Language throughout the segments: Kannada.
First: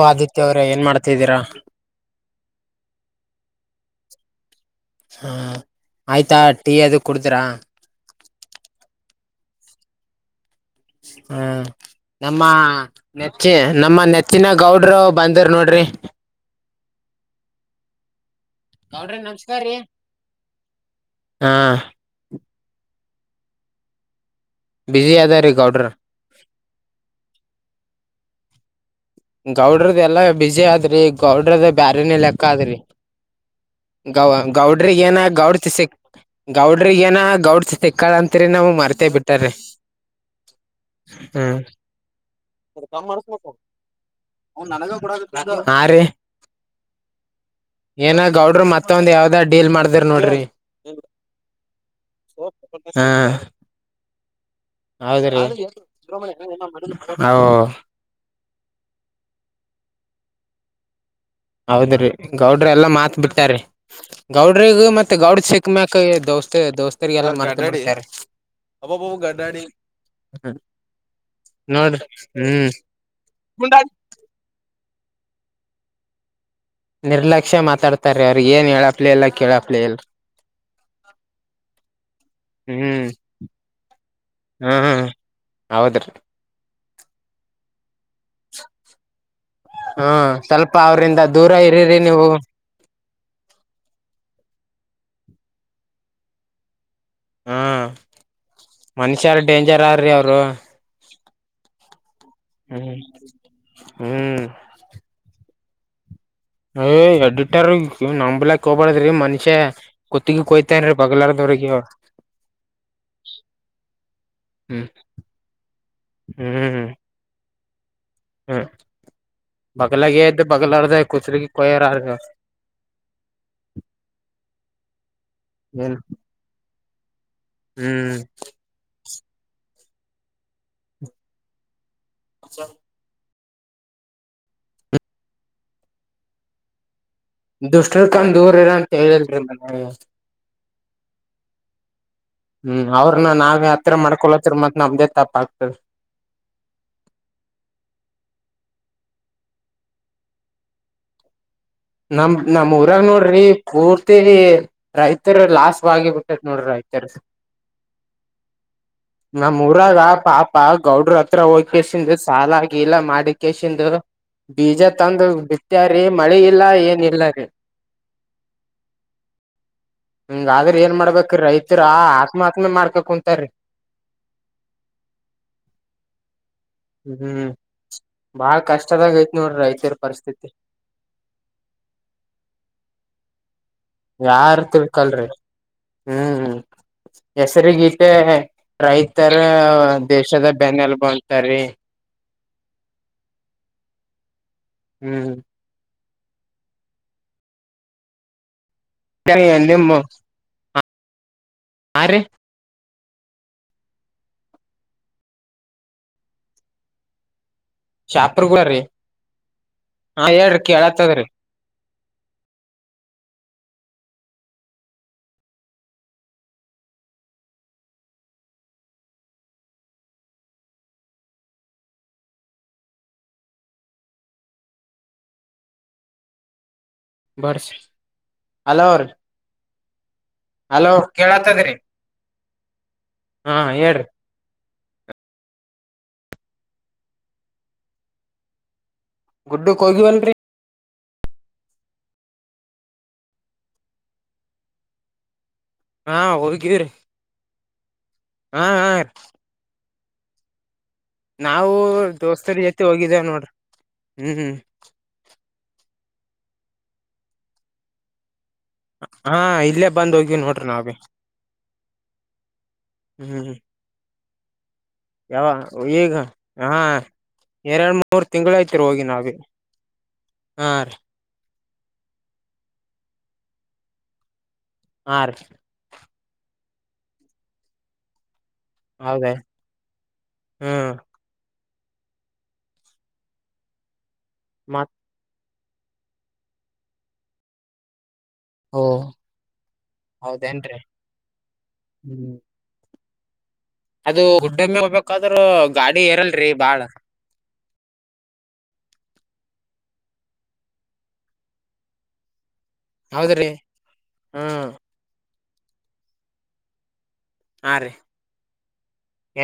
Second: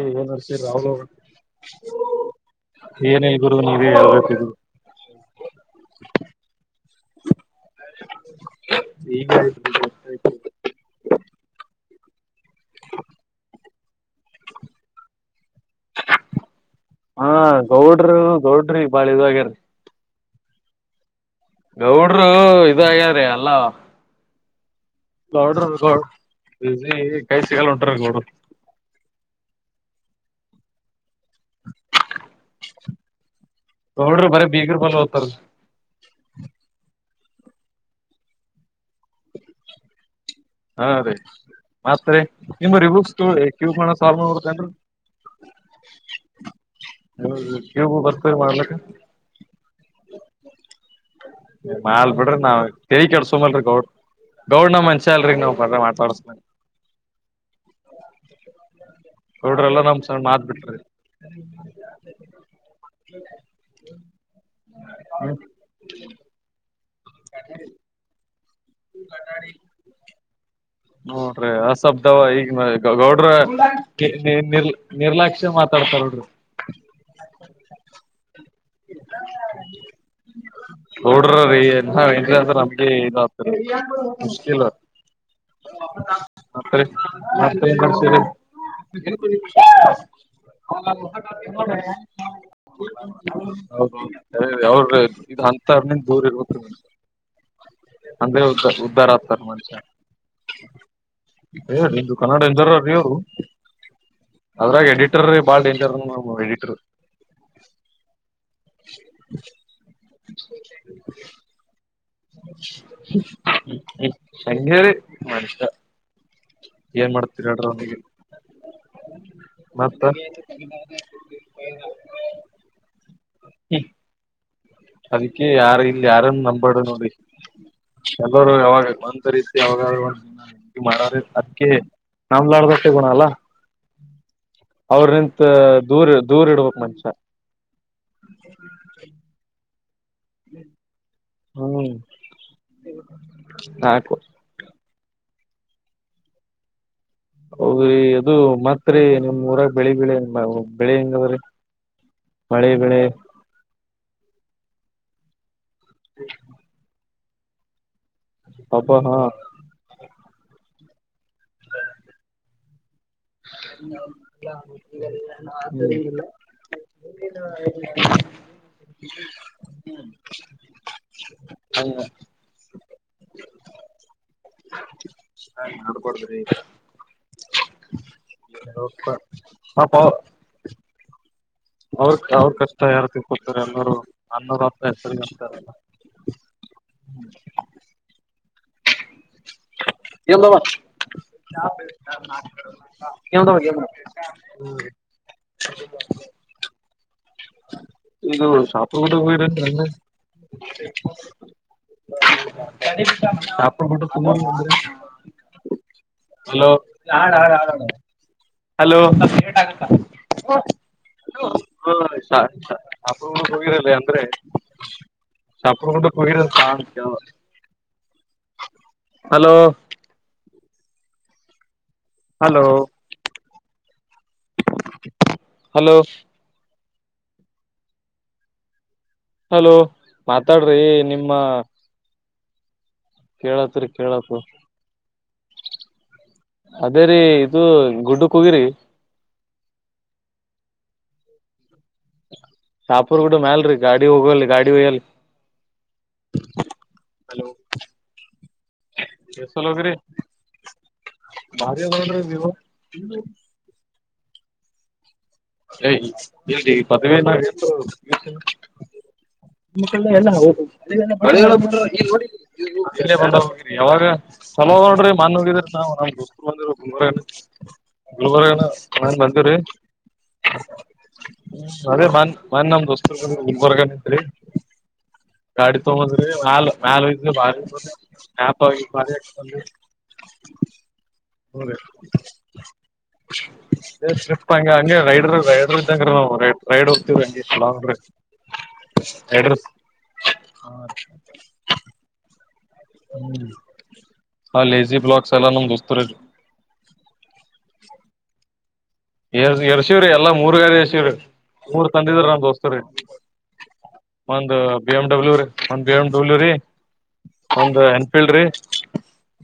ಓ ಆದಿತ್ಯ ಅವ್ರೇ ಏನ್ ಮಾಡ್ತಿದ್ದೀರಾ. ಏನಿಲ್ಲ ಗುರು ನೀವೆ ಹೇಳ್ಬೇಕ್ ಗುರು. ಹಾ ಆಯ್ತಾ ಟೀ ಅದು ಕುಡಿದ್ರಾ. [inaudible] ಈಗ ಆಯ್ತು ಬ್ರೋ. ಹ. ನಮ್ಮ ನೆಚ್ಚ ನಮ್ಮ ನೆಚ್ಚಿನ ಗೌಡ್ರು ಬಂದರು ನೋಡ್ರಿ. ಹಾ ಗೌಡ್ರ ಗೌಡ್ರ ಈಗ ಬಾಳ ಇದ ಆಗ್ಯರ. ಹಾ ಗೌಂಡರು ಇದ ಆಗ್ಯಾರ. ಬಿಜಿ ಅದಾರೀ ಗೌಡ್ರ ಗೌಡ ಬಿಜಿ ಈ ಕೈ ಸಿಗಲ್ ಉಂಟ್ರ ಗೌಡ್ರರು. ಗೌಡ್ರದ ಎಲ್ಲಾ ಬಿಜಿ ಆದ್ರಿ ಗೌಡ್ರದ ಬ್ಯಾರನ ಲೆಕ್ಕ ಆದ್ರಿ. ಗೌ ಗೌಡ್ರು ಬರೀ ಬೀಗರ್ ಗೌಡ್ರಿ ಬಲ್ ಏನ ಓದ್ತಾರ ಗೌಡ್ತಿ ಸಿಕ್ ಗೌಡ್ರಿಗ ಏನ ಗೌಡ್ತಿ ಸಿಕ್ಕಾಳ ಅಂತರಿ ನಮಗ ಮರ್ತೆೇ ಬಿಟ್ಟಾರಿ. ಹಾ ರೀ. ಹ್ಮ್ ಮತ್ ರಿ ನಿಮ್ಮ ರಿಬಕ್ಸ್ ಕಿವ ಕ ಸಾಲ್ವಾ ಮಾಡಕ್ ಬರ್ತ ಏನ್ರಿ. ಹಾ [inaudible] [unintelligible] ಕ್ಯೂಬ್ ಬರ್ತದ. ಗೌಡರು ಮತ್ತೊಂದ್ ಯಾವ್ದ್ ಡೀಲ್ ಮಾಡ್ದ್ರ ನೋಡ್ರಿ. ಮಾಡ್ಲಿ ಬಿಡ್ರಿ ನಾವ್ ತೆಲಿ ಹಾ ಕೆಡಸೋಲ್ರಿ ಗೌಡ್ ಗೌಡ್ನ ಮನ್ಷ್ಯ ಅಲ್ರರಿ ನಾವ ಬ್ರ ಮಾತಾಡ್ಸ ಓ. ಗೌಡ್ರಲ್ಲ ನಮ್ ಸಣ್ಣ ಮಾತ್ ಬಿಟ್ರಿ. ಹೌದ್ರೀ ಗೌಡ್ರ ಎಲ್ಲಾ ಮಾತ್ ಬಿಡ್ತಾರೀ ಗೌಡ್ರಗ ಮತ್ತೆ ಗೌಡ್ ಸಿ ಸಿಕ್ಕ್ ಮ್ಯಾಕ್ ದೋಸ್ತ ದೋಸ್ತರಿಗೆಲ್ಲ ಮರ್ತ ಬಿಟ್ಟಾರಿ. ಅಬೋಬೋ ಗ ಅಡ್ಯಾಡಿ. ನೋಡ್ರಿ ಆ ಶಬ್ದವ ಈಗ ಗೌಡ್ರ ನಿರ್ಲ ನಿರ್ಲಕ್ಷ್ಯ ಮಾತಾಡ್ತಾರ ನೋಡರಿ. ನಿರ್ಲಕ್ಷ್ಯ ಮಾತಾಡ್ತಾರೀ ಅವ್ರರಿಗ್ ಏನ್ ಹೇಳಪ್ಲ ಇಲ್ಲ ಕೇಳಪ್ಲೇ ಇಲ್ಲ. ನೋಡ್ರ ರೀ ಎ ಅಂದ್ರ ನಮ್ಗೆ ಹ್ಮ್ ಇದ ಆಗ್ತರಿ ಮುಶ್ಕಿಲ್. ಹೌದ ರೀ. ಮತ್ತ ರಿ ಮತ್ ಏನ್ ನಡಶೇರಿ. [inaudible] [inaudible] ಹ್ಮ ಸ್ವಲ್ಪ ಹೌದೌದ ಅವ್ರಿಂದ ದೂರ ಇರಿರಿ ನೀವು ಕರೆ ರಿ ಅವ್ರ ಇದ ಅಂತನಿಂದ ದೂರ ಇರ್ಬಬೇಕ್ರಿ ನಾವ್ ಹಾ ಅಂದರೆ ಉ ಉದ್ಧಾರ ಆಗ್ತಾರ ಮನುಷ್ಯರು ಮನಷ್ಯ. ಡೇಂಜರ್ ಆರ್ರಿ ಅವರು ಎ ಇಂದು ಕನ್ನಡ ಎಂದರಾರಿ ಹ್ಮ್ ಅವರು. ಹ್ಮ್ ಅದ್ರಾಗ ಎಡಿಟರ್ ಬಾಳ ಡೇಂಜರ್ ನಮ್ ಎಡಿರ್ ಎ ಎಡಿಟರ್ಗೆ ಕೆ ನಮ್ಮ್ ನಂಬಲಾಕ ಹೋಗ್ಬಾರದ್ರೀ ಮನುಷ್ಯ ಕತ್ತಿಗೆ ಕೊಯ್ತನ್ರಿ ಬಗಲಾರದವ್ರಗೆ. ಹಂಗೆ ಹ್ಮ್ ರಿ ಮನುಷ. ಹ್ಮ್ ಏನ್ ಮಾಡ್ತೀರ ಹೇಳ್ರಿ ಅವನಿಗೆ. ಹ್ಮ್ ಬಗಲಾಗೆ ಇದ್ದ ಬಗಲಾರದ ಕುತ್ಲ ಕೊಯಾರರ್ಗ. ಅದಕ್ಕೆ ಯಾರ ಏನ್ ಇಲ್ಲಿ ಯಾರನ್ನು ನಂಬಾರ್ದ ನೋಡಿ. ಹ್ಮ್. ಲ್ಲರು ಯಾವಾಗ ಗವಂತರಿಸಿ ಯಾಗಿ ಮಾಡರೆ ಅದಕ್ಕೆ ನಮಲಡ್ದಷ್ಟೇ ಬನಲ್ಲ ಅವ್ರ ನಿಂತ ದೂರ್ ದೂರ್ ಇಡ್ಬಕ್ ಮನುಷ್ಯ ದುಷ್ಟಿರ್ಕೊಂಡ್ ದೂರ್ ಇರ ಅಂತ ಹೇಳಿಲ್ರಿ ಮನ ಹ್ಮ್ ಹ್ಮ್ ಅವ್ರನ್ನ ನಾವ್ ಹತ್ರ ನಾಕು ಮಾಡ್ಕೊಳತ್ತರ ಮತ್ ನಮ್ದೇ ತಪ್ಪ ಆಗ್ತರಿ ಹೌದ್ರಿ ಅದು ಮತ್ರಿ ನಿಮ ಊರಾಗ ಬೆಳಿ ಬೆಳೆ ಬೆಳಿ ಹೆಂಗದ್ರರಿ ನಮ ನಮ ಊರಾಗ ನೋಡ್ರಿ ಪೂರ್ತಿ ರೈತರ ಲಾಸ್ಟ್ ಬಿಟ್ಟೈತ್ ನೋಡ್ರಿ ಆಯ್ತಾರ ಹಬ ಹಾ ನಮ್ಮ್ ಊರಾಗ ಪಾಪ ಗೌಡ್ರ ಹತ್ರ ಹೋಗಸಿಂದ ಸಾಲ ಆಾಗಿ ಎಲ್ಲಾ ಮಾಡಿ ಕೇಶಂದು ಬೀಜ ತಂದು ಬಿತ ರೀ ಮಳಿ ಇಲ್ಲಾ ಏನ್ ಇಲ್ಲ ರೀ ಹಮ ಆದ್ರ ಏನ್ ಮಾಡ್ಬೇಕ್ರೀ ರೈತರ ಆತ್ಮಹತ್ಯಮೆ ಮಾಡ್ಕ ಕುಂಂತಾರೀ ಹಾ ನಡ್ಕೊಡದ್ರಿ ಈಗ ಹ್ಮ್ ಬಹಳ ಕಷ್ಟದಾಗ ಐತ್ ನೋಡ್ರಿ ರೈತರ ಪಾಪ ಪರಿಸ್ಥಿತಿ ಅವ್ರ ಅವ್ರ ಕಷ್ಟ ಯಾರತಿ ಕೊತಾರೆ ಎಲ್ಲರು ಅನ್ನ ಯಾರ್ ಬಾಪ ಹೆಸರಿಗ ತಿಳ್ಕಲ್ರಿ ಅಂತಾರಲ್ಲ ಹ್ಮ್ ಹೆಸರಿ ಗೀತೆ ರೈತರ ದೇಶದ ಬೆನ್ನಲ್ ಬಂತಾರೀ ಯ್ದ ಹ ಹ್ಮ್ ಇದು ಶಾಪ ಕೂಡ ಹೋಗರ ನ ನಿಮ್ ಹಾ ರೀ ಸಪ ಮಟ್ಟ ತಂದ ಹಲೋ ಆ ಹ ಆ ಶಾಪುರ್ಗುಳರಿ ಹಲೋ ಹಾ ಹೇಳ್ರಿ ಕೇಳತ್ತದ್ರಿ ಅ ಹೋಗಿರಲ್ಲ ಅಂದ್ರೆ ಚಪ್ಪಗುಯ ಸಾ ಹಲೋ ಹಲೋ ಹಲೋ ಬರ್ಸ ಅಲೋ ಹಲೋ ಮಾತಾಡ್ರಿ ನಿಮ್ಮ ಕೇಳತ್ತದ್ರಿ ಹಾ ಕೇಳತ್ರಿ ಹೇಳ್ರಿ ಕೇಳತ್ ಅದೇ ರೀ ಇದು ಗುಡ್ಡಕ್ಕೆ ಹೋಗಿರಿ ಗುಡ್ಡ ಹೋಗಿ ಬನ್ರಿ ಸಾಾಪೂರ್ ಗೂಡ ಮ್ಯಲ್ರಿ ಗಾಡಿ ಹೋಗಲ್ ಗಾಡಿ ಹಯ್ಯಲ್ ಹಾ ಹೋಗಿದ್ದಿದೀ್ರರಿ ಹಲೋ ಎಸಲ ಹೋಗ್ರಿ ನಾವು ದೋಸ್ತರ ಜೊತೆ ಹೋಗಿದ್ದೇವ ನೋಡ್ರಿ ಹ್ಮ್ ಏ್ ಎ ಪದವ ಎಲ್ಲಂದ ಹಾ ಇಲ್ಲೇ ಬಂದ್ ಹೋಗಿವ್ ನೋಡ್ರಿ ನಾವ್ ಬಿ ಹ್ಮ್ ಯಾವಾಗ ಸಲೋ ನೋಡ್ರಿ ಮನ್ ಯಾವ ಹೋಗಿದೀ್ರ ನಾವ್ ನಮ್ ಈಗ ಗುಕರ್ ಹಾ ಬಂದಿ ಗುಲ್ರ್ಗ ಎರಡ್ ಮೂರ್ ಗುಲ್ಬರ್ಗನ್ ಬಂದಿವ್ರಿ ಹ ಅದೇ ಮನ್ ಮನ್ ನಮ್ ದೋಸ್ತ ಒಬರ್ಗತ್ರಿ ಆರ್ ಗಾಡಿ ತೊಗಂಬಂದ್ರಿ ನಾಲ್ು ನಾಲ್ುೆ ಬ ಹಾಪ ಈ ಮರ ಹೌದ ಹ್ಮ್ ಹೌದಪ್ಪ ಮತ್ ಹಂಗೆ ರೈಡ್ರ ರೈಡರ್ ಇದಂಗ್ರ ನವು ರೈ ರೈಡ್ ಹೋಗ್ತೀವಿಂಗಗೆ ಲಾಂಗ್ೈ ಓ ಎಡ್ರಸ್ ಹ ಹೌದೇನ್ರಿ ಹ್ಮ್ ಹ್ಮ್ ಅದು ಗುಡ್ಡೊಮ್ಮೆ ಹೋಗ್ಬೇಕಾದ್ರರು ಗಾಡಿ ದೋಸ್ತುರಿ ಏರಲ್ರರಿ ಬಾಳ ಎ ಎರ್ಶಿವ್ರೀ ಎಲ್ಲ ಮೂರ್ಗಾರ ಎರ್ಶಿವ್ರೀ ಮೂರ್ ತಂದಿದ್ರ ನಮ್ಮ್ ದೋಸ್ ಸ ಹೌದ್ರಿ ಒಂದ ಹ್ಮ್ ಬಿ ಎಮ್ ಡಬ್ಲ್ಯೂ ರೀ ಒಂದ್ ಬಿ ಎಮ್ ಡಬ್ಲ್ಯೂ ರೀ ಹಾ ಒಂದು್ ರೀ ಎನ್ಫೀಲ್ಡ್ರಿ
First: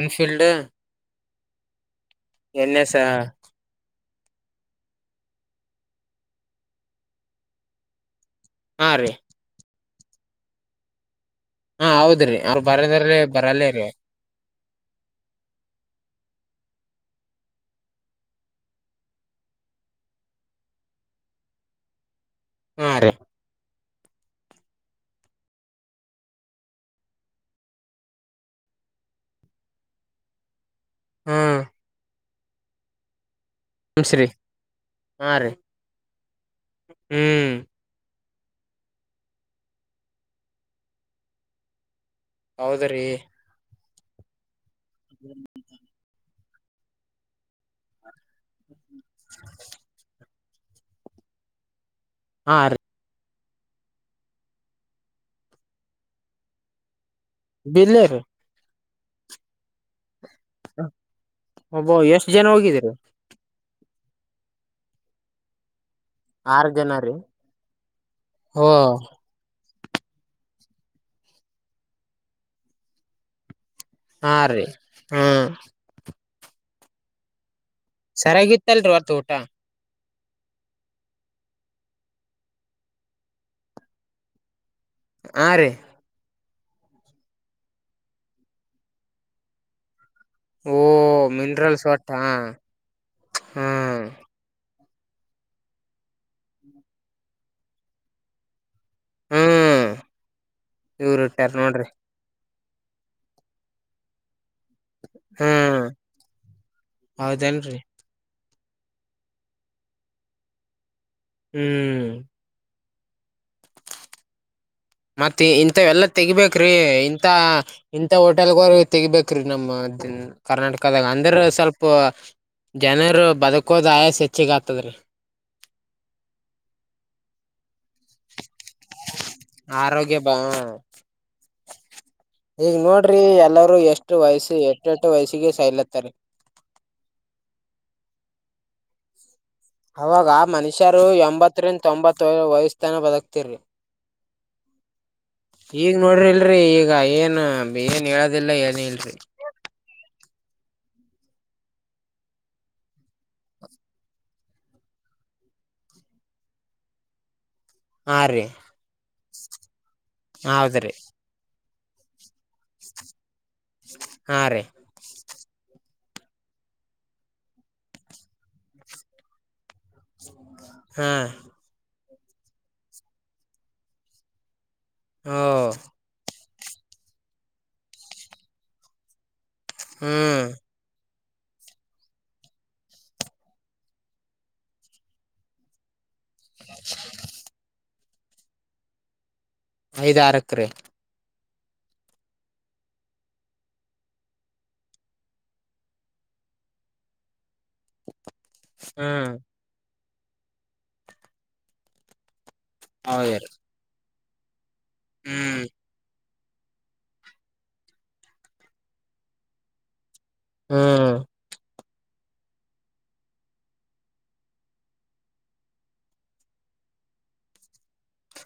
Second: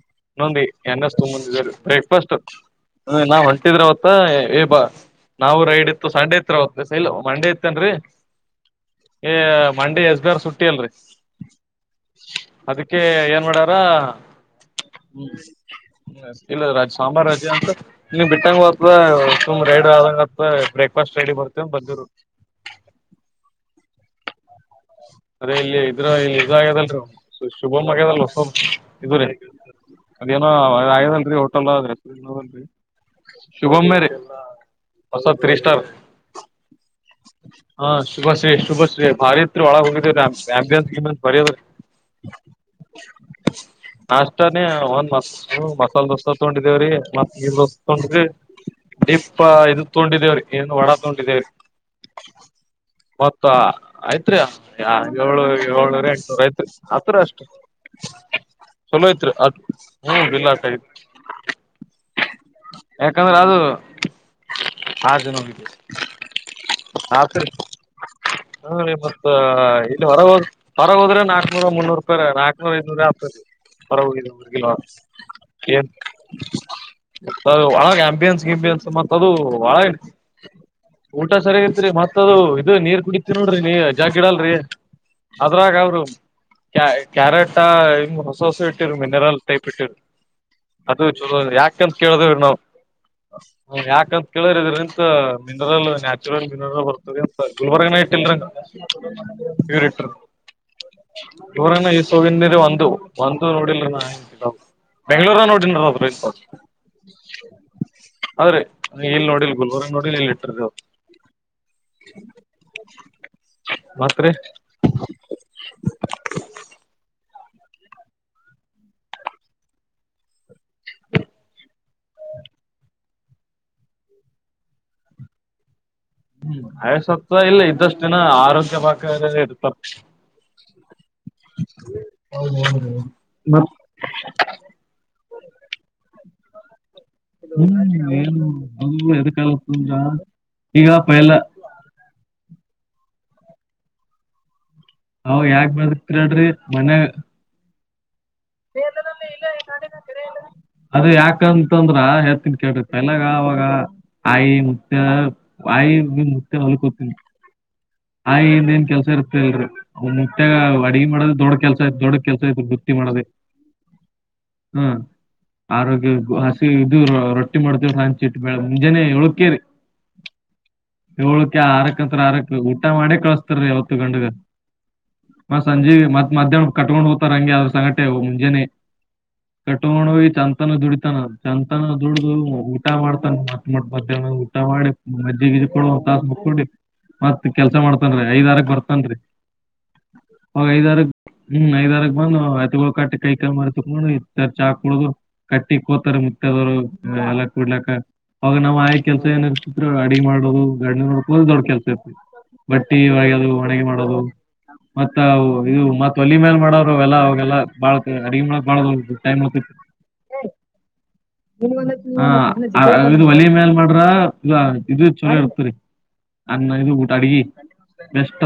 ಎನ್ಫೀಲ್ಡ್ ನೊನ್ಿ ಎನ್ನ ತು ಮುಂದಾರೆ ಬ್ರೇಕ್ಫಾಸ್ಟ್ ಎನ್ ಎಸ್ ಹ ನಾವ್ ಹೊಂಟಿದ್ರ ಅವತ್ತ ಏ ಬಾ ನಾವು ರೈಡ್ ಇತ್ತು ಸಂಡೆ ಇತ್ರ ಹ್ ಇಲ್ ಮಂಡೆ ಇತ್ತನ್ರರಿ ಹಾಂ ರೀ ಏ ಮಂಡೇ ಎಸ್ಬೇರ್ ಸುಟ್ಟಿ ಅಲ್ರಿ ಹಾ ಹೌದ್ರಿ ಅವ್ರ ಅದಕ್ಕೆ ಬರದ್ರಿ ಏನ್ ಬರಲ್ಲೇ ಮಾಡಡ್ಯಾರ ರೀ ಹ್ಮ್ ಇಲ್ಲದ ರಾಜೆ ಸಾಂಬಾರ್ ರೆ ಅಂತ ನೀವು ಬಿಟ್ಟಂಗ ಹತದ ತುಂಬ್ ರೈಡ್ ಆದದಾಗತ್ತ ಬ್ರೇಕ್ಫಾಸ್ಟ್ ರೆಡಿ ಬರ್ತವ ಬಂದರು ಹಾ ರೀ ಅರೆೇ ಇಲ್ಲಿ ಇದ್ರ ಇಲ್ಲಿ ಇದಾಗದಲ್ ಶುಭಮ್ ಆಗ್ಯದಲ್ ಇದ ಅದೇನೋ ಆದಲ್ರರಿ ಹೋಟೆಲ್ದಲ್ರಿ ಶುಗಂಭ ರ ಹ್ಮ್ಸ್ರಿ ಹೊಸ ಹಾ ರೀ ೀ ಸ್ಟಾರ್ ಹ್ಮ್ ಹಾ ಶುಭಾಶ್ರೀ ಶುಭಶ್ರೀ ಭಾರಿತ್ರು ಒಳಗೆ ಹೋಗಿದಂಬನ್ಸ್ ಗನ್ ಬರದ ಹೌದ ರೀ ನಾಷ್ಟಾನೇ ಒಂದ್ ಮಸ್ ಮಸಾಲೆ ಮಸಾಲ ತೊೊಂಡಿದೇವ್ರಿ ಮತ್ತ ತೊಂಡ್ರಿ ಡಿಪ್ಪ ಇದು ತೊೊಂಡಿದೇವ್ರಿ ಏನು ಒಡಾ ತ ಉಂಟಿದೇರಿ ಹಾ ರೀ ಮತ್ತ ಆಯ್ತ್ರಿ ಏಳು ಏಳೂರ ಎಂಟ್ನೂರ ಐತ್ರಿ ಆತ್ರರ ಅಷ್ಟ ಬಿಲ್ಲೇ ರೀ ಚಲೋಯತ್ರಿ ಅ ಹ್ಮ್ ಬಿಲ್ ಆಟ ಐತಿ ಒಬ್ಬ ಎಷ್ಟು ಜನ ಹೋಗಿದ್ದೀಿದ್ದಾರೆ ಯಾಕಂದ್ರೆ ಅದು ಆರು ಜನೋಗಿದ್ದಿದೆ ಆರ್ ಜನ ರೀ ಹತರಿ ಓ ಹ್ಮ ಬ ಇಲ್ಲಿ ಹೊರ ಹೋದ್ ಹೊರ ಹೋದ್ರೆ ನಾಕಕ್ನೂರ ಮುನ್ನೂರು ರೂಪಾಯ ರ ನಾಕಕ್ನೂರ ಐ್ನೂರ ಆಗ್ತ ರರಿ ಹೊರ ಹಾ ರೀ ಹೋಗಗಲ ಹ್ಮ್ ಏನ್ ಒಳ ಆಪಿಯನ್ಸ್ ಗಪಿಯನ್ಸ್ ಸರಿಯಾಗಿತ್ತಲ್ರಿ ಅವತ್ತು ಮತ್ತದು ಊಟ ಒಳ ಊಟ ಸರಿಯಾಗಿತ್ರಿ ಮತ್ತ ಅದು ಇದು ನೀರ್ ಕುಡತಿರಿ ನೋಡ್ರಿ ನೀ ಜಾ ಗಿಡಲ್ರರಿ ಹಾ ರೀ ಅದ್ರಾಗ ಅವರು ಕ್ಯಾ ಕ್ಯಾರೆಟ ಹಿಂಗ್ ಹೊಸ ಹೊಸ ಇಟ್ಟಿರ ಮಿನರಲ್ ಟೈಪ್ ಇಟ್ಟಿರು ಓ ಅದ ಚಲೋ ಅದರಿ ಮಿನರಲ್ಸ್ ಯಾಕಂತ ವಾಟ ಕೇಳ್ದವ ಹಾ ನಾವು ಹ ಹ್ಮ್ ಯಾಕಂತ ಕೇಳಿದ್ರಿ ಇದ್ರಂತ ಮಿನರಲ್ ನ್ಯಾಚುರಲ್ ಮಿನರಲ್ ಬರ್ತದೆಂತ ಗುಲ್ಬರ್ಗನ ಇಟ್ಟಿಲ್ರಂಗ ವ ರ ಹ್ಮ್ ಎಸ್ ಇವ್ರ ಇಟ್ಟಾರ ನೋಡ್ರಿ [unintelligible] ಸುಮ್ನಿರಿ ಒಂದು ಒಂದು ನೋಡಿಲ್ರಿ ನ ಬೆಂಗಳೂರಾಗ್ ಹ್ಮ್ ನೋಡಿದ್ದೀನಿ ಅದ ರೈಸು ಹೌದೇನ್ರಿ ಅದ್ರೀ ಇಲ್ಲಿ ನೋಡಿಲ್ ಗುಲ್ಬರ್ಗಲ್ ನೋಡಿಲ್ ಇಲ್ಲಿ ಇಟ್ಟಿರೊದು ಹ್ಮ್ ಮತ್ ರಿ ಮತ್ತೆ ಇಂಥವೆಲ್ಲಾ ತೆಗಬೇಕ್ರೀ ಇಂಥ ಇಂಥ ಹೋಟೆಲ್ಗೊಳ್ ತೆಗಿಬೇಕ್ರೀ ನಮ್ಮ ಕರ್ನಾಟಕದಾಗ ಅಂದ್ರ ಸ್ವಲ್ಪ ಜನರು ಬದುಕೋದ ಆಯಸ ಹೆಚ್ಚಗ ಆಗ್ತದ ರೀ ಹ್ಮ್ ಆಯಸತ್ತ ಇಲ್ಲ ಇದ್ದಷ್ಟು ದಿನ ಆರೋಗ್ಯ ಬಕ ಇರಬೇಕು ಆರೋಗ್ಯ ಬ [inaudible] [inaudible] ಈಗ ನೋಡ್ರಿ ಎಲ್ಲರೂ ಎಷ್ಟು ವಯಸ್ಸು ಎಷ್ಟ್ ಎಷ್ಟೊ ವಯಸ್ಸಿಗೆ ಸೈಲತ್ತರಿ ಹ್ಮ್ ಏನು ಅದು ಎದಕಾಲ ಈಗಪ್ಪ ಎಲ್ಲ [inaudible] ಹತ್ತರಿಂದ ತೊಂಬತ್ತ ವಯಸ್ಥಾನ ಬದಕ್ತಿರಿ ಅವ ಯಾಕ ಈಗ ಬದಕ್ ನೋಡ್ರಿ ಕೇಳ್ರಿ ಇಲ್ರಿ ಈಗ ಮನ್ಯಾಗ ಏನು ಏನ್ ಹೇಳೋದಿಲ್ಲ ಏನ ಇಲ್ರಿ ಅದ ಯಾಕಂತಂದ್ರ ಹೇಳ್ತೀನಿ ಕೇಳ್ರಿ ತಲೆಯಾಗ ಅವಾಗ ಆಯಿ ಮುತ್ತ್ಯ ಬಾಯಿ ಮೊತ್ತ ಹೊಲ್ಕೂತೀನಿ [inaudible] ಹಾ ರೀ ಆಯ್ ಇನ್ ಎನ್ ಕೆಲ್ಸ ಇರ್ತಲ್ರಿ ಅವ್ ಮುತ್ಯಗ ಹೌದ್ರಿ ಅಡಗೆ ಮಾಡೋದ್ ದೊಡ್ ಕೆಲ್ಸ ಐತಿ ದೊಡ್ಡ ಕೆಲಸ ಇದ ಬುತ್ತಿ ಮಾಡೋದೆ ಹಾ ರೀ ಹ್ಮ್ ಆರೋಗ್ಯ ಹಸಿ ಇದು ರೊಟ್ಟಿ ಮಾಡ್ತೇವ ಹಂಚಿ ಇಟ್ ಮೇಳ ಮುಂಜಾನೆ ಏಳುಕ್ಕೆರಿ ಹ [unintelligible] ಏಳಕ್ಕ ಆರಕ್ಕ ಅಂದ್ರೆ ಆರಕ್ಕ ಊಟ ಮಾಡಿ ಕಳಸ್ತಾರೀ ಯಾವತ್ತು ಗಂಡಗ ಓ ಮತ್ ಸಂಜೀಗಿ ಮತ್ ಮಧ್ಯಾಹ್ನಕೂ ಕಟ್ಕೊಂಡ್ ಹೋಗ್ತಾರ ಹಂಗೆ ಅದ್ರ ಸಂಗಟೆ ಮುಂಜಾನೆ ಕಟ್ಕೊಂಡು ಹೋಗಿ ಹ್ಮ್ ಸಂಜತಾನ ದುಡಿತಾನ ಸಂಜತನ ದುಡ್ದು ಊಟ ಮಾಡ್ತಾನ ಮತ್ತ ಮಟ್ಟ ಮಧ್ಯಾಹ್ನ ಊಟ ಮಾಡಿ ಮಜ್ಜಿಗ್ ಗಿಜಿಗ್ ಕೊಡ್ದು ಒಂದ್ ತಾಸ್ ಕೂತ್ಕೊಂಡಿ [inaudible] ಕೆಲ್ಸ ಮಾಡ್ತನ್ರಿ ಐದಾರಕ್ ಬರ್ತನ್ರೀ ಐದಾರಕ್ ರೀ ಅವಾಗ ಐದಾರಕ್ ಹ್ಮ್ ಐದಾರಕ್ ಬಂದು ಎತ್ಗಳ ಕಟ್ಟಿ ಕೈಕಾಯ ಮಾರಿ ಕುತ್ಕೊಂಡು ಇತ ಚಾ ಕುಡುದು ಕಟ್ಟಿ ಕೋತಾರ ಮುುತ್ತದವರು ಎಲ್ಲಾ ಕೊಡ್ಲಕ್ಕ ಅವಾಗ ನಾವ್ ಆಯ ಕೆಲ್ಸ ಹ್ಮ್ ಏನ ಇರ್ತಿದರು ಅಡಗೆ ಮಾಡೋದು ಗಂಡನ್ ನೋಡ್ಕೊಳ್ಳೋದು ದೊಡ್ ಕೆಲ್ಸ ಇರ್ತಿ ಬಟ್ಟಿ ಹೌದ್ರಿ ವಗ್ಯದು ಒಣಗ ಮಾಡೋದು ಮತ್ತ ಹ್ಮ್ ಇದು ಮತ್ ವಲಿ ಮೇಲ್ ಮಾಡೊರು ಅವೆಲ್ಲ ಅವಾಗೆಲ್ಲಾ ಬಾಳ್ ಅಡಗಿ ಮಾಡಕ್ಕ ಬಾಳ ಟೈಮ್ ಹೋಗ್ತಿತ್ತು ಹ್ಮ ಹ ಇದು ಒಲೆ ಮ್ಯಲ್ ಮಾಡ್ರ ಇ ಇದು ಚಲೋ ಇರ್ತರಿ ಅ ಅನ್ನ ಊಟಾ ಅಡಿಗೆ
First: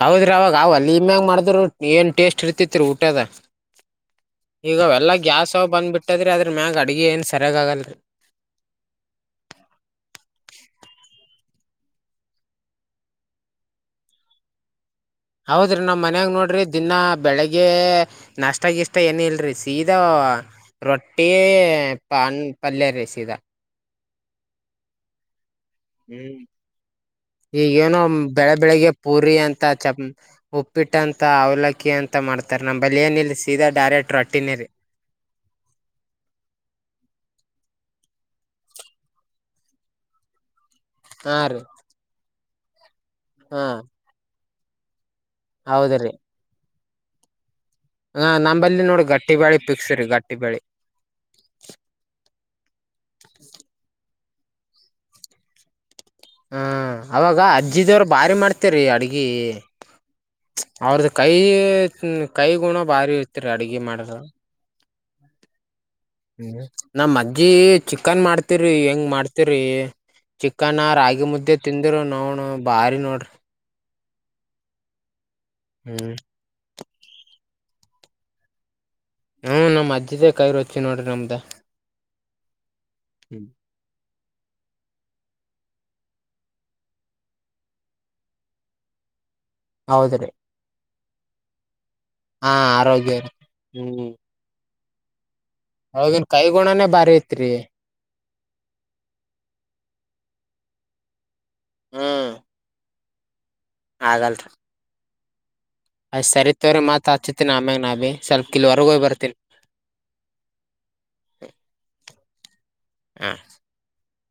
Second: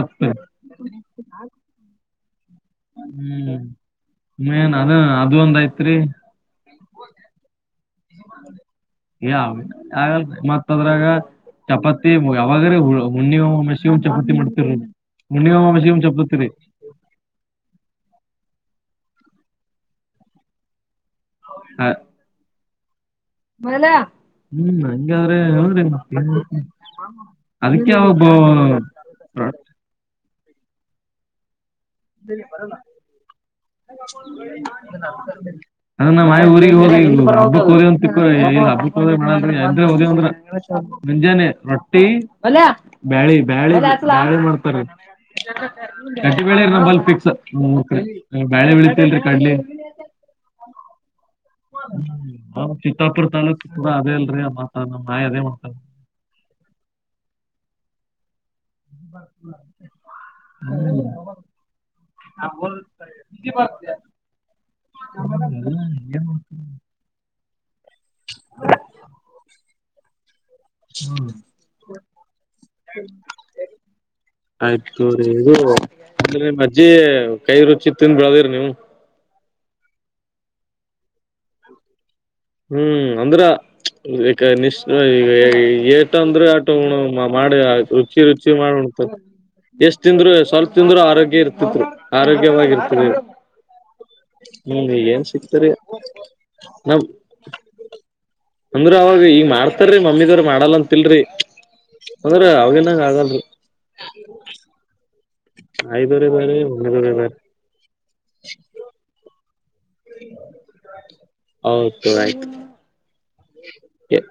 ಹೌದ್ರಿ ಅವಾಗ ವಲ್ಲಿ ಮ್ಯಾಗ ಮಾಡಿದ್ ರೊಟ್ಟಿ ಏನ್ ಟೇಸ್ಟ್ ಇರ್ತಿತ್ತು ಊಟದ ಹ್ಮ್ ಮೇನ್ ಅದ ಈಗವೆಲ್ಲಾ ಅದು ಒಂದ್ ಗ್ಯಾಸವ್ ಬಂದ್ ಐತ್ರಿ ಬಿಟ್ಟದ್ರೆ ಅದ ಮ್ಯಾಗ ಅಡಗೆ ಏನ್ ಸರಿಯಾಗ ಆಗಲ್ ರಿ ಯಾವ ಅಗಲ್ರಿ ಮತ್ತದ್ರಾಗ ಚಪಾತಿ ಯಾವಾಗ್ರ ಹ ಹುಣ್ಣಿಮೆಗೊಮ್ಮೆ ಅಮವಾಸೆಗೊಮ್ಮೆ ಚಪಾತಿ ಮಾಡ್ತೀವ್ರಿ ಹುಣ್ಣಿಮೆಗೊಮ್ಮೆ ಅಮಾವಾಸ್ಯೆಗೊಮ್ಮೆ ಚಪಾತಿ ರೀ ದಿನ ಬೆಳಗ್ಗೆ ನಾಷ್ಟ ಗಿಷ್ಟ ಏನ ಇಲ್ರಿ ಸೀದಾ ರೊಟ್ಟಿ ಪನ್ ಪಲ್ಯ ರಿ ಸೀದಾ ಹ್ಮ್ ಹಂಗಾದ್ರೆ [inaudible] ಅದಕ್ಕೆ ಅವಗ್ದು [unintelligible] ಚ ಉಪ್ಪಿಟ್ಟಂತ ಅವ್ಲಕ್ಕಿ ಅಂತ ಮಾಡ್ತಾರ ನಂಬಲಿ ಬಳ ಏನ ಇಲ್ಲ ಸೀದಾ ಡೈರೆಕ್ಟ್ ರೊಟ್ಟಿನರಿ [inaudible] ಅದನ್ನ ನಮ್ಮ ಮಾಯಿ ಊರಿಗೆಗ್ ಹೋಗಿ ಹಬ್ಬಕ್ ಹೋದೆವ ಅಂತ ತಿ ಏ ಹಬ್ಬೋದೆ ಮಾಡ್ರೆ ಹಂದ [unintelligible] ಹಾ ಮುಂಜಾನೆ ರೀ ರೊಟ್ಟಿ ಬಳಿ ಹಾ ಬ್ಯಾಳಿ ಮಾಡ್ತಾರೆ. ಹೌದ್ರೀ ಕಟಿ ಬ್ಯಾಳೆ ರಿ ನಮ್ಮಲ್ಲಿ ಫಿಕ್ಸ್. ಹ ಬ್ಯಾಳೆ ನಂಬಲ್ಲಿ ನೋಡಿ ಬೆಳಿತಿಲ್ರಿ ಗಟ್ಟಿ ಕಡ್ಲಿ ಬಾಳಿ ಪಿಕ್ಸ್ ರೀ ಗಟ್ಟಿ ಬಾಳಿ. ಹ್ಮ್ ಚಿತ್ತಾಪುರ್ ತಾಲ್ಲೂಕ್ ಕೂಡ ಅದೇ ಅಲ್ರಿ ಮಾತ ನಮ್ಮ್ ನಾಯಿ ಅದೇ ಮಾಡ್ತಾರೆ. ಹ್ಮ ಅವಾಗ ಅಜ್ಜಿದವ್ರು ಭಾರಿ ಮಾಡ್ತ. ರಿ ಅಡ್ಗಿ ಅವ್ರ್ದ ಕೈ. ಹ್ಮ ಕೈ ಗುಣ ಬಾರಿ ಇರ್ತರಿ ಅಡಗೆ ಮಾಡ್ರ. ಹ್ಮ. ಹ್ಮ ನಮ್ಮ ಅಜ್ಜಿ ಚಿಕನ್ ಮಾಡ್ತಿರಿ ಹೆಂಗ ಮಾಡ್ತಿರಿ. ಚಿಕ್ಕನ್ ರಾಗಿ ಮುದ್ದೆ ತಿಂದ್ರು ನೌನ ಬಾರಿ ನೋಡ್ರಿ. ಆಯ್ತು ತಗೋ ರೀ. ಹ್ಮ್. ಅಂದ್ರೆ ನಿಮ್ಮ ಅಜ್ಜಿ ಕೈ ರುಚಿ ತಿಂದ ಬಿಳದಿರಿ ನೀವು. ಹ್ಮ್ ನಮ್ಮ ಅಜ್ಜದೇ ಕೈ ರುಚಿ ನೋಡ್ರರಿ ನಮ್ದ. ಹ್ಮ್ ಅಂದ್ರ. ಈಗ ನಿಶ್ ಈಗ ಏಟ ಅಂದ್ರೆ ಆಟ ಮಾಡ ರುಚಿ ರುಚಿ ಮಾಡ ಉಣ. ಎಷ್ಟ್ ಹೌದ್ರಿ ತಿಂದ್ರು ಸ್ವಲ್ಪ ತಿಂದ್ರರು ಆರೋಗ್ಯ ಇರ್ತಿತ್ರು. ಹಾ ಆರೋಗ್ಯವಾಗಿರ್ತರಿ ಆರೋಗ್ಯ ಹ್ಮ್ ಏನ್ ಸಿಗ್ತರಿ. ಹೋಗನ್ ಕೈ ಗುಣನೇ ಬಾರಿ ಇತ್ರಿ. ಅಂದ್ರ ಅವಾಗ ಈಗ ಮಾಡ್ತಾರೀ ಮಮ್ಮಿದವ್ರ ಮಾಡಲ್ ಅಂತಿಲ್ರಿ ಹ್ಮ್ ಅಂದ್ರ ಅವಗನಂಗ್ ಆಗಲ್ರಿ. ಆಗಲ್ ರಿ. ಆಯ್ದವ್ರೇ ಅಷ್ಟ್ ಬೇರೆ ಸರಿತವ್ರರಿ ಮತ್ ಮಮ್ಮಿದವ್ರೇ ಬೇರೆ ಹಾಚ್ಚತ್ತನಿ ಆಮ್ಯಾಗೆ ನಾ ಭೀ ಸ್ವಲ್ಪ್ ಕಲ್ವರೆಗ ಹೋಗ್ ಬರ್ತೀನಿ. ಹೌದ ತಗೋ ಆಯ್ತು. ಹಾಂ. ಏ.